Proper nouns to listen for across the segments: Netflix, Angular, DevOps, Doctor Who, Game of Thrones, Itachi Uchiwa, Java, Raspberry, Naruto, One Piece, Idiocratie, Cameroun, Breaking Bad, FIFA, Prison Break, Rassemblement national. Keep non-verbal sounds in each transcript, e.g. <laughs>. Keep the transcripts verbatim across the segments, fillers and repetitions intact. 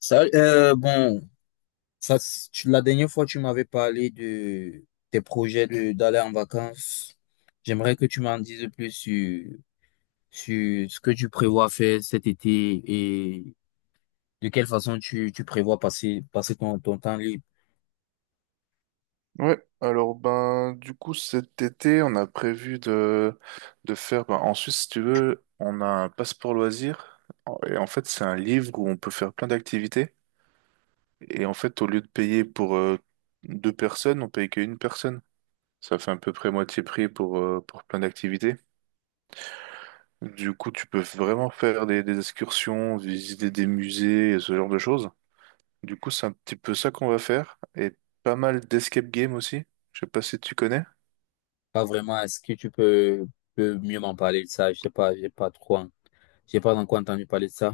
Ça, euh, bon, ça, s- tu- la dernière fois, tu m'avais parlé de tes projets de, d'aller en vacances. J'aimerais que tu m'en dises plus sur, sur ce que tu prévois faire cet été et de quelle façon tu, tu prévois passer, passer ton, ton temps libre. Ouais, alors ben du coup cet été on a prévu de, de faire ben, en Suisse si tu veux on a un passeport loisir, et en fait c'est un livre où on peut faire plein d'activités, et en fait au lieu de payer pour euh, deux personnes, on paye qu'une personne. Ça fait à peu près moitié prix pour, euh, pour plein d'activités. Du coup tu peux vraiment faire des, des excursions, visiter des musées et ce genre de choses. Du coup c'est un petit peu ça qu'on va faire, et pas mal d'escape game aussi, je sais pas si tu connais. Pas vraiment, est-ce que tu peux, peux mieux m'en parler de ça? Je sais pas, j'ai pas trop, en- j'ai pas encore entendu parler de ça.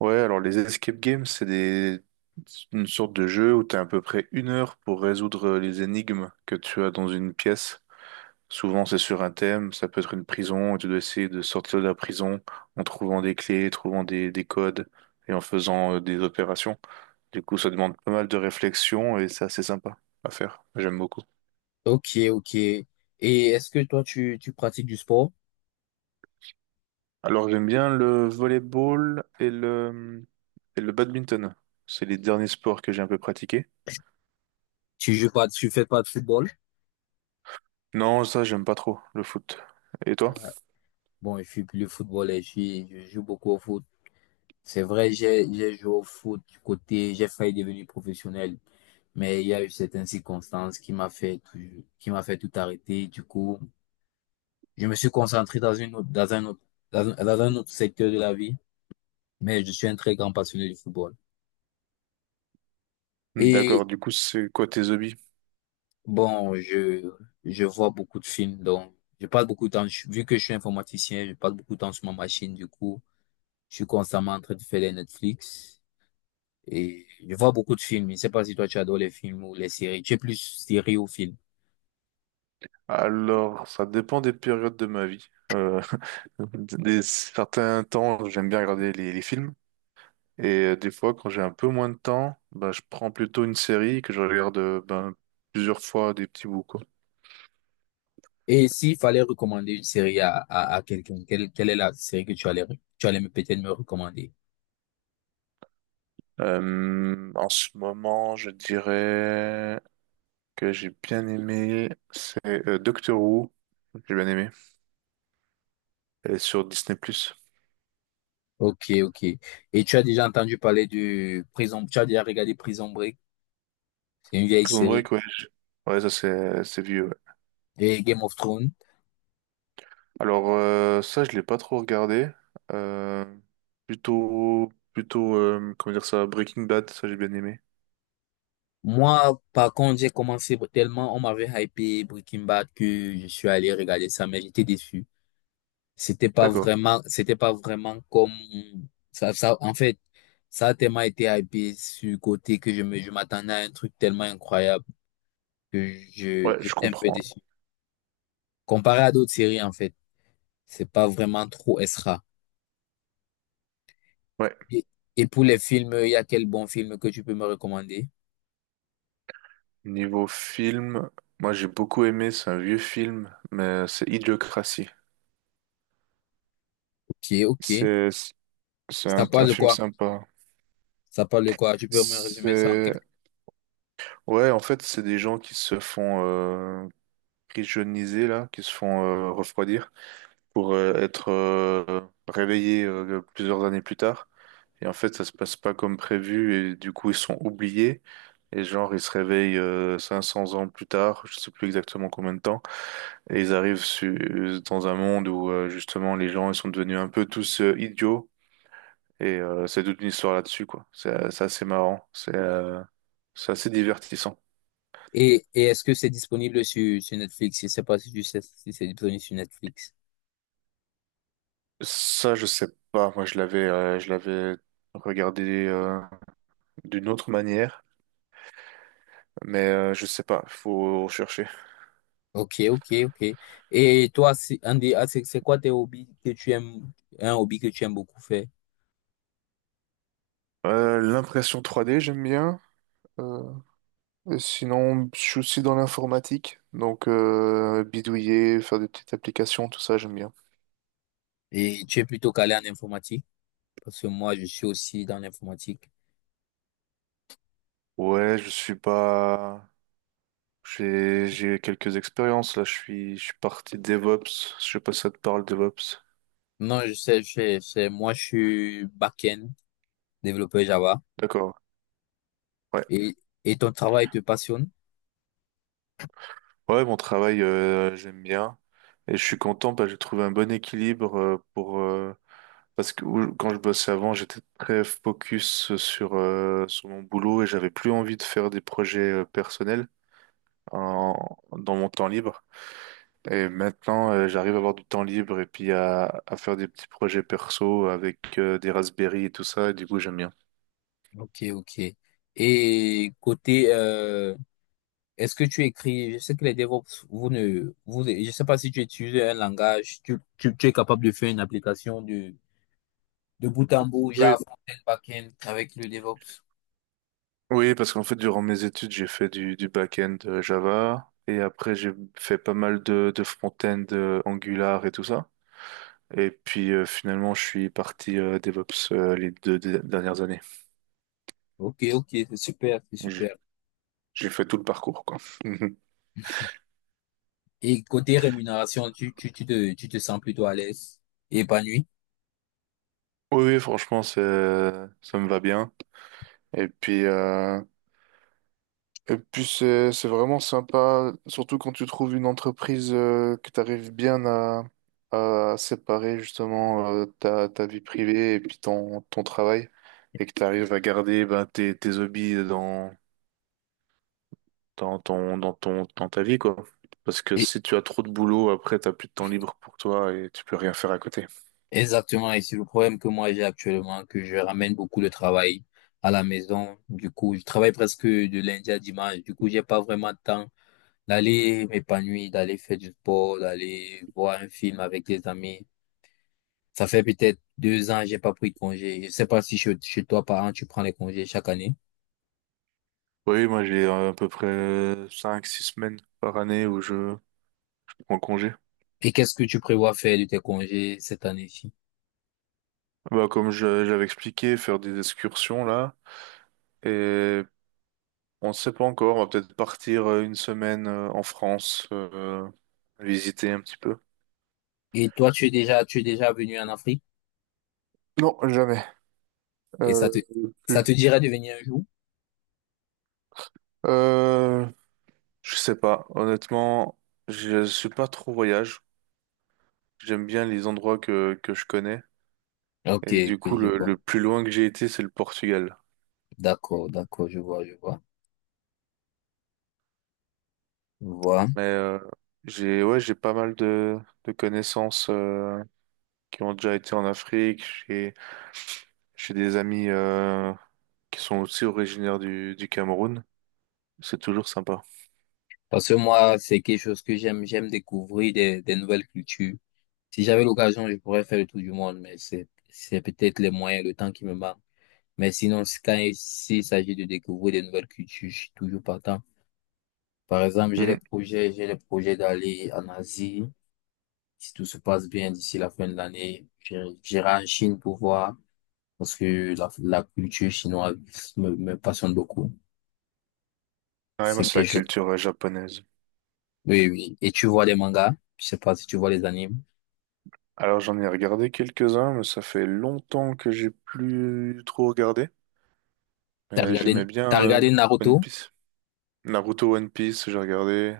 Ouais, alors les escape games, c'est des... une sorte de jeu où tu as à peu près une heure pour résoudre les énigmes que tu as dans une pièce. Souvent, c'est sur un thème, ça peut être une prison, et tu dois essayer de sortir de la prison en trouvant des clés, trouvant des, des codes et en faisant euh, des opérations. Du coup, ça demande pas mal de réflexion et c'est assez sympa à faire. J'aime beaucoup. Ok, ok. Et est-ce que toi, tu, tu pratiques du sport? Alors, j'aime bien le volleyball et le, et le badminton. C'est les derniers sports que j'ai un peu pratiqués. Tu joues pas, tu fais pas de football? Non, ça, j'aime pas trop, le foot. Et toi? Ah, Bon, je suis plus le football et je, suis- je joue beaucoup au foot. C'est vrai, j'ai, j'ai joué au foot du côté, j'ai failli devenir professionnel, mais il y a eu certaines circonstances qui m'a fait, tout- qui m'a fait tout arrêter. Du coup, je me suis concentré dans une autre, dans un autre, dans un, dans un autre secteur de la vie, mais je suis un très grand passionné du football. Et D'accord, du coup, c'est quoi tes hobbies? bon, je, je vois beaucoup de films, donc je passe beaucoup de temps, je- vu que je suis informaticien, je passe beaucoup de temps sur ma machine. Du coup, je suis constamment en train de faire les Netflix et je vois beaucoup de films. Je ne sais pas si toi tu adores les films ou les séries, tu es plus série ou film. Alors, ça dépend des périodes de ma vie. Euh, <laughs> des certains temps, j'aime bien regarder les, les films. Et euh, des fois, quand j'ai un peu moins de temps, bah, je prends plutôt une série que je regarde euh, ben, plusieurs fois des petits bouts, quoi. Et s'il fallait recommander une série à, à, à quelqu'un, quelle, quelle est la série que tu allais, re- tu allais me- peut-être me recommander? Euh, en ce moment, je dirais que j'ai bien aimé, c'est euh, Doctor Who. J'ai bien aimé. Et sur Disney+. Prison Ok, ok. Et tu as déjà entendu parler de Prison, tu as déjà regardé Prison Break, c'est une vieille série, Break, ouais. Ouais, ça, c'est c'est vieux. et Game of Thrones. Alors euh, ça, je l'ai pas trop regardé. Euh, plutôt, plutôt, euh, comment dire ça, Breaking Bad, ça j'ai bien aimé. Moi, par contre, j'ai commencé tellement, on m'avait hypé Breaking Bad que je suis allé regarder ça, mais j'étais déçu. C'était pas D'accord. vraiment, c'était pas vraiment comme ça, ça, en fait, ça a tellement été hypé sur le côté que je me, je m'attendais à un truc tellement incroyable que je, Ouais, je j'étais un peu comprends. déçu. Comparé à d'autres séries, en fait, c'est pas vraiment trop extra. Ouais. Et, et pour les films, il y a quel bon film que tu peux me recommander? Niveau film, moi j'ai beaucoup aimé. C'est un vieux film, mais c'est Idiocratie. Ok, ok. C'est, c'est Ça un, un parle de film quoi? sympa. Ça parle de quoi? Tu peux me résumer ça en C'est, quelques. ouais, en fait, c'est des gens qui se font euh, pigeonniser là, qui se font euh, refroidir, pour euh, être euh, réveillés euh, plusieurs années plus tard. Et en fait, ça se passe pas comme prévu et du coup, ils sont oubliés. Et genre, ils se réveillent euh, cinq cents ans plus tard, je sais plus exactement combien de temps, et ils arrivent su- euh, dans un monde où euh, justement les gens ils sont devenus un peu tous euh, idiots. Et euh, c'est toute une histoire là-dessus, quoi. C'est c'est assez marrant, c'est euh, c'est assez divertissant. Et, et est-ce que c'est disponible sur, sur Netflix? Je sais pas si tu sais si c'est disponible sur Netflix. Ça, je sais pas. Moi, je l'avais euh, je l'avais regardé euh, d'une autre manière. Mais euh, je sais pas, faut rechercher. Ok, ok, ok. Et toi, si- Andy, ah, c'est c'est quoi tes hobbies que tu aimes, un hobby que tu aimes beaucoup faire? Euh, l'impression trois D, j'aime bien. Euh, et sinon, je suis aussi dans l'informatique, donc euh, bidouiller, faire des petites applications, tout ça, j'aime bien. Et tu es plutôt calé en informatique? Parce que moi, je suis aussi dans l'informatique. Ouais, je suis pas. J'ai j'ai quelques expériences là. Je suis je suis parti DevOps. Je sais pas si ça te parle DevOps. Non, je sais, je sais, je sais. Moi, je suis back-end, développeur Java. D'accord. Ouais. Et, et ton travail te passionne? Ouais, mon travail euh, j'aime bien, et je suis content parce que j'ai trouvé un bon équilibre euh, pour euh, Parce que où- quand je bossais avant, j'étais très focus sur, euh, sur mon boulot et j'avais plus envie de faire des projets euh, personnels en- dans mon temps libre. Et maintenant, euh, j'arrive à avoir du temps libre et puis à, à faire des petits projets perso avec euh, des Raspberry et tout ça. Et du coup, j'aime bien. Ok, ok. Et côté, euh, est-ce que tu écris, je sais que les DevOps, vous ne, vous, je sais pas si tu utilises un langage, tu, tu, tu es capable de faire une application de, de bout en bout, Oui. Java, front-end, back-end, avec le DevOps. Oui, parce qu'en fait, durant mes études, j'ai fait du, du back-end euh, Java et après, j'ai fait pas mal de, de front-end euh, Angular et tout ça. Et puis euh, finalement, je suis parti euh, DevOps euh, les deux dé- dernières années. Ok, ok, c'est super, c'est J'ai super. j'ai fait tout le parcours, quoi. <laughs> Et côté rémunération, tu, tu, tu te, tu te sens plutôt à l'aise et épanoui. Oui, oui, franchement, c'est- ça me va bien. Et puis, euh, et puis c'est c'est vraiment sympa, surtout quand tu trouves une entreprise euh, que tu arrives bien à, à séparer justement euh, ta, ta vie privée et puis ton, ton travail, et que tu arrives à garder ben, tes, tes hobbies dans, dans ton, dans ton, dans ta vie, quoi. Parce que Et, si tu as trop de boulot, après, t'as plus de temps libre pour toi et tu peux rien faire à côté. exactement, et c'est le problème que moi j'ai actuellement, que je ramène beaucoup de travail à la maison. Du coup, je travaille presque de lundi à dimanche. Du coup, j'ai pas vraiment de temps d'aller m'épanouir, d'aller faire du sport, d'aller voir un film avec des amis. Ça fait peut-être deux ans, j'ai pas pris de congé. Je sais pas si chez, chez toi, parents, tu prends les congés chaque année. Oui, moi, j'ai euh, à peu près euh, cinq six semaines par année où je prends congé. Et qu'est-ce que tu prévois faire de tes congés cette année-ci? Bah, comme je, j'avais expliqué, faire des excursions, là. Et on ne sait pas encore, on va peut-être partir euh, une semaine euh, en France, euh, visiter un petit peu. Et toi, tu es déjà, tu es déjà venu en Afrique Non, jamais. et ça Euh, te, ça Plus. te dirait de venir un jour? Euh, je sais pas. Honnêtement, je suis pas trop voyage. J'aime bien les endroits que, que je connais. Ok, Et du ok, coup, je le, vois. le plus loin que j'ai été, c'est le Portugal. D'accord, d'accord, je vois, je vois. Je vois. Mais euh, j'ai ouais, j'ai pas mal de, de connaissances euh, qui ont déjà été en Afrique. J'ai j'ai des amis euh, qui sont aussi originaires du, du Cameroun. C'est toujours sympa. <laughs> Parce que moi, c'est quelque chose que j'aime, j'aime découvrir des, des nouvelles cultures. Si j'avais l'occasion, je pourrais faire le tour du monde, mais c'est, c'est peut-être les moyens, le temps qui me manque. Mais sinon, si- quand il s'il s'agit de découvrir des nouvelles cultures, je suis toujours partant. Par exemple, j'ai des Mhm. projets, j'ai des projets d'aller en Asie. Si tout se passe bien d'ici la fin de l'année, j'irai j'irai en Chine pour voir, parce que la, la culture chinoise me, me passionne beaucoup. Ouais, moi, C'est c'est la quelque chose. culture euh, japonaise. Oui, oui. Et tu vois des mangas? Je sais pas si tu vois les animes. Alors, j'en ai regardé quelques-uns, mais ça fait longtemps que j'ai plus trop regardé. T'as Mais regardé, j'aimais bien t'as euh, regardé One Naruto? Piece. Naruto One Piece, j'ai regardé.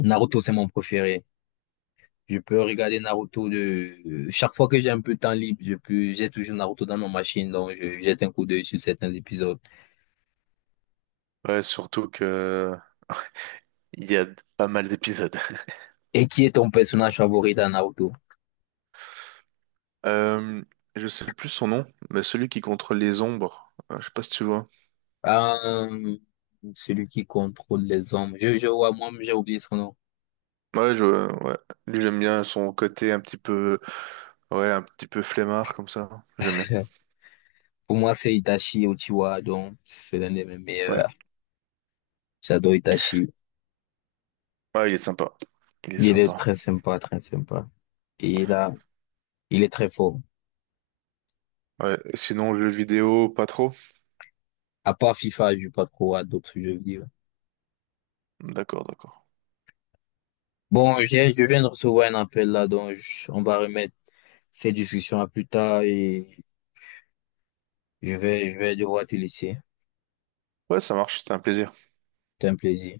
Naruto, c'est mon préféré. Je peux regarder Naruto de... Chaque fois que j'ai un peu de temps libre, je peux... j'ai toujours Naruto dans ma machine, donc je jette un coup d'œil sur certains épisodes. Ouais, surtout que il y a pas mal d'épisodes. <laughs> Et qui est ton personnage favori dans Naruto? Euh, je sais plus son nom, mais celui qui contrôle les ombres, euh, je sais pas si tu vois. Euh, Celui qui contrôle les hommes. Je, je vois, moi, j'ai oublié son nom. Ouais, je, ouais. Lui, j'aime bien son côté un petit peu, ouais, un petit peu flemmard comme ça. J'aime bien. <laughs> Pour moi, c'est Itachi Uchiwa, donc c'est l'un de mes Ouais, meilleurs. J'adore Itachi. ouais, il est sympa. Il est Il est sympa. très sympa, très sympa. Et là, il est très fort. Ouais. Sinon, le jeu vidéo, pas trop. À part FIFA, je joue pas trop à d'autres jeux vidéo. D'accord, d'accord. Bon, j'ai- je viens de recevoir un appel là, donc je- on va remettre cette discussion à plus tard et je vais, je vais devoir te laisser. Ouais, ça marche. C'était un plaisir. C'est un plaisir.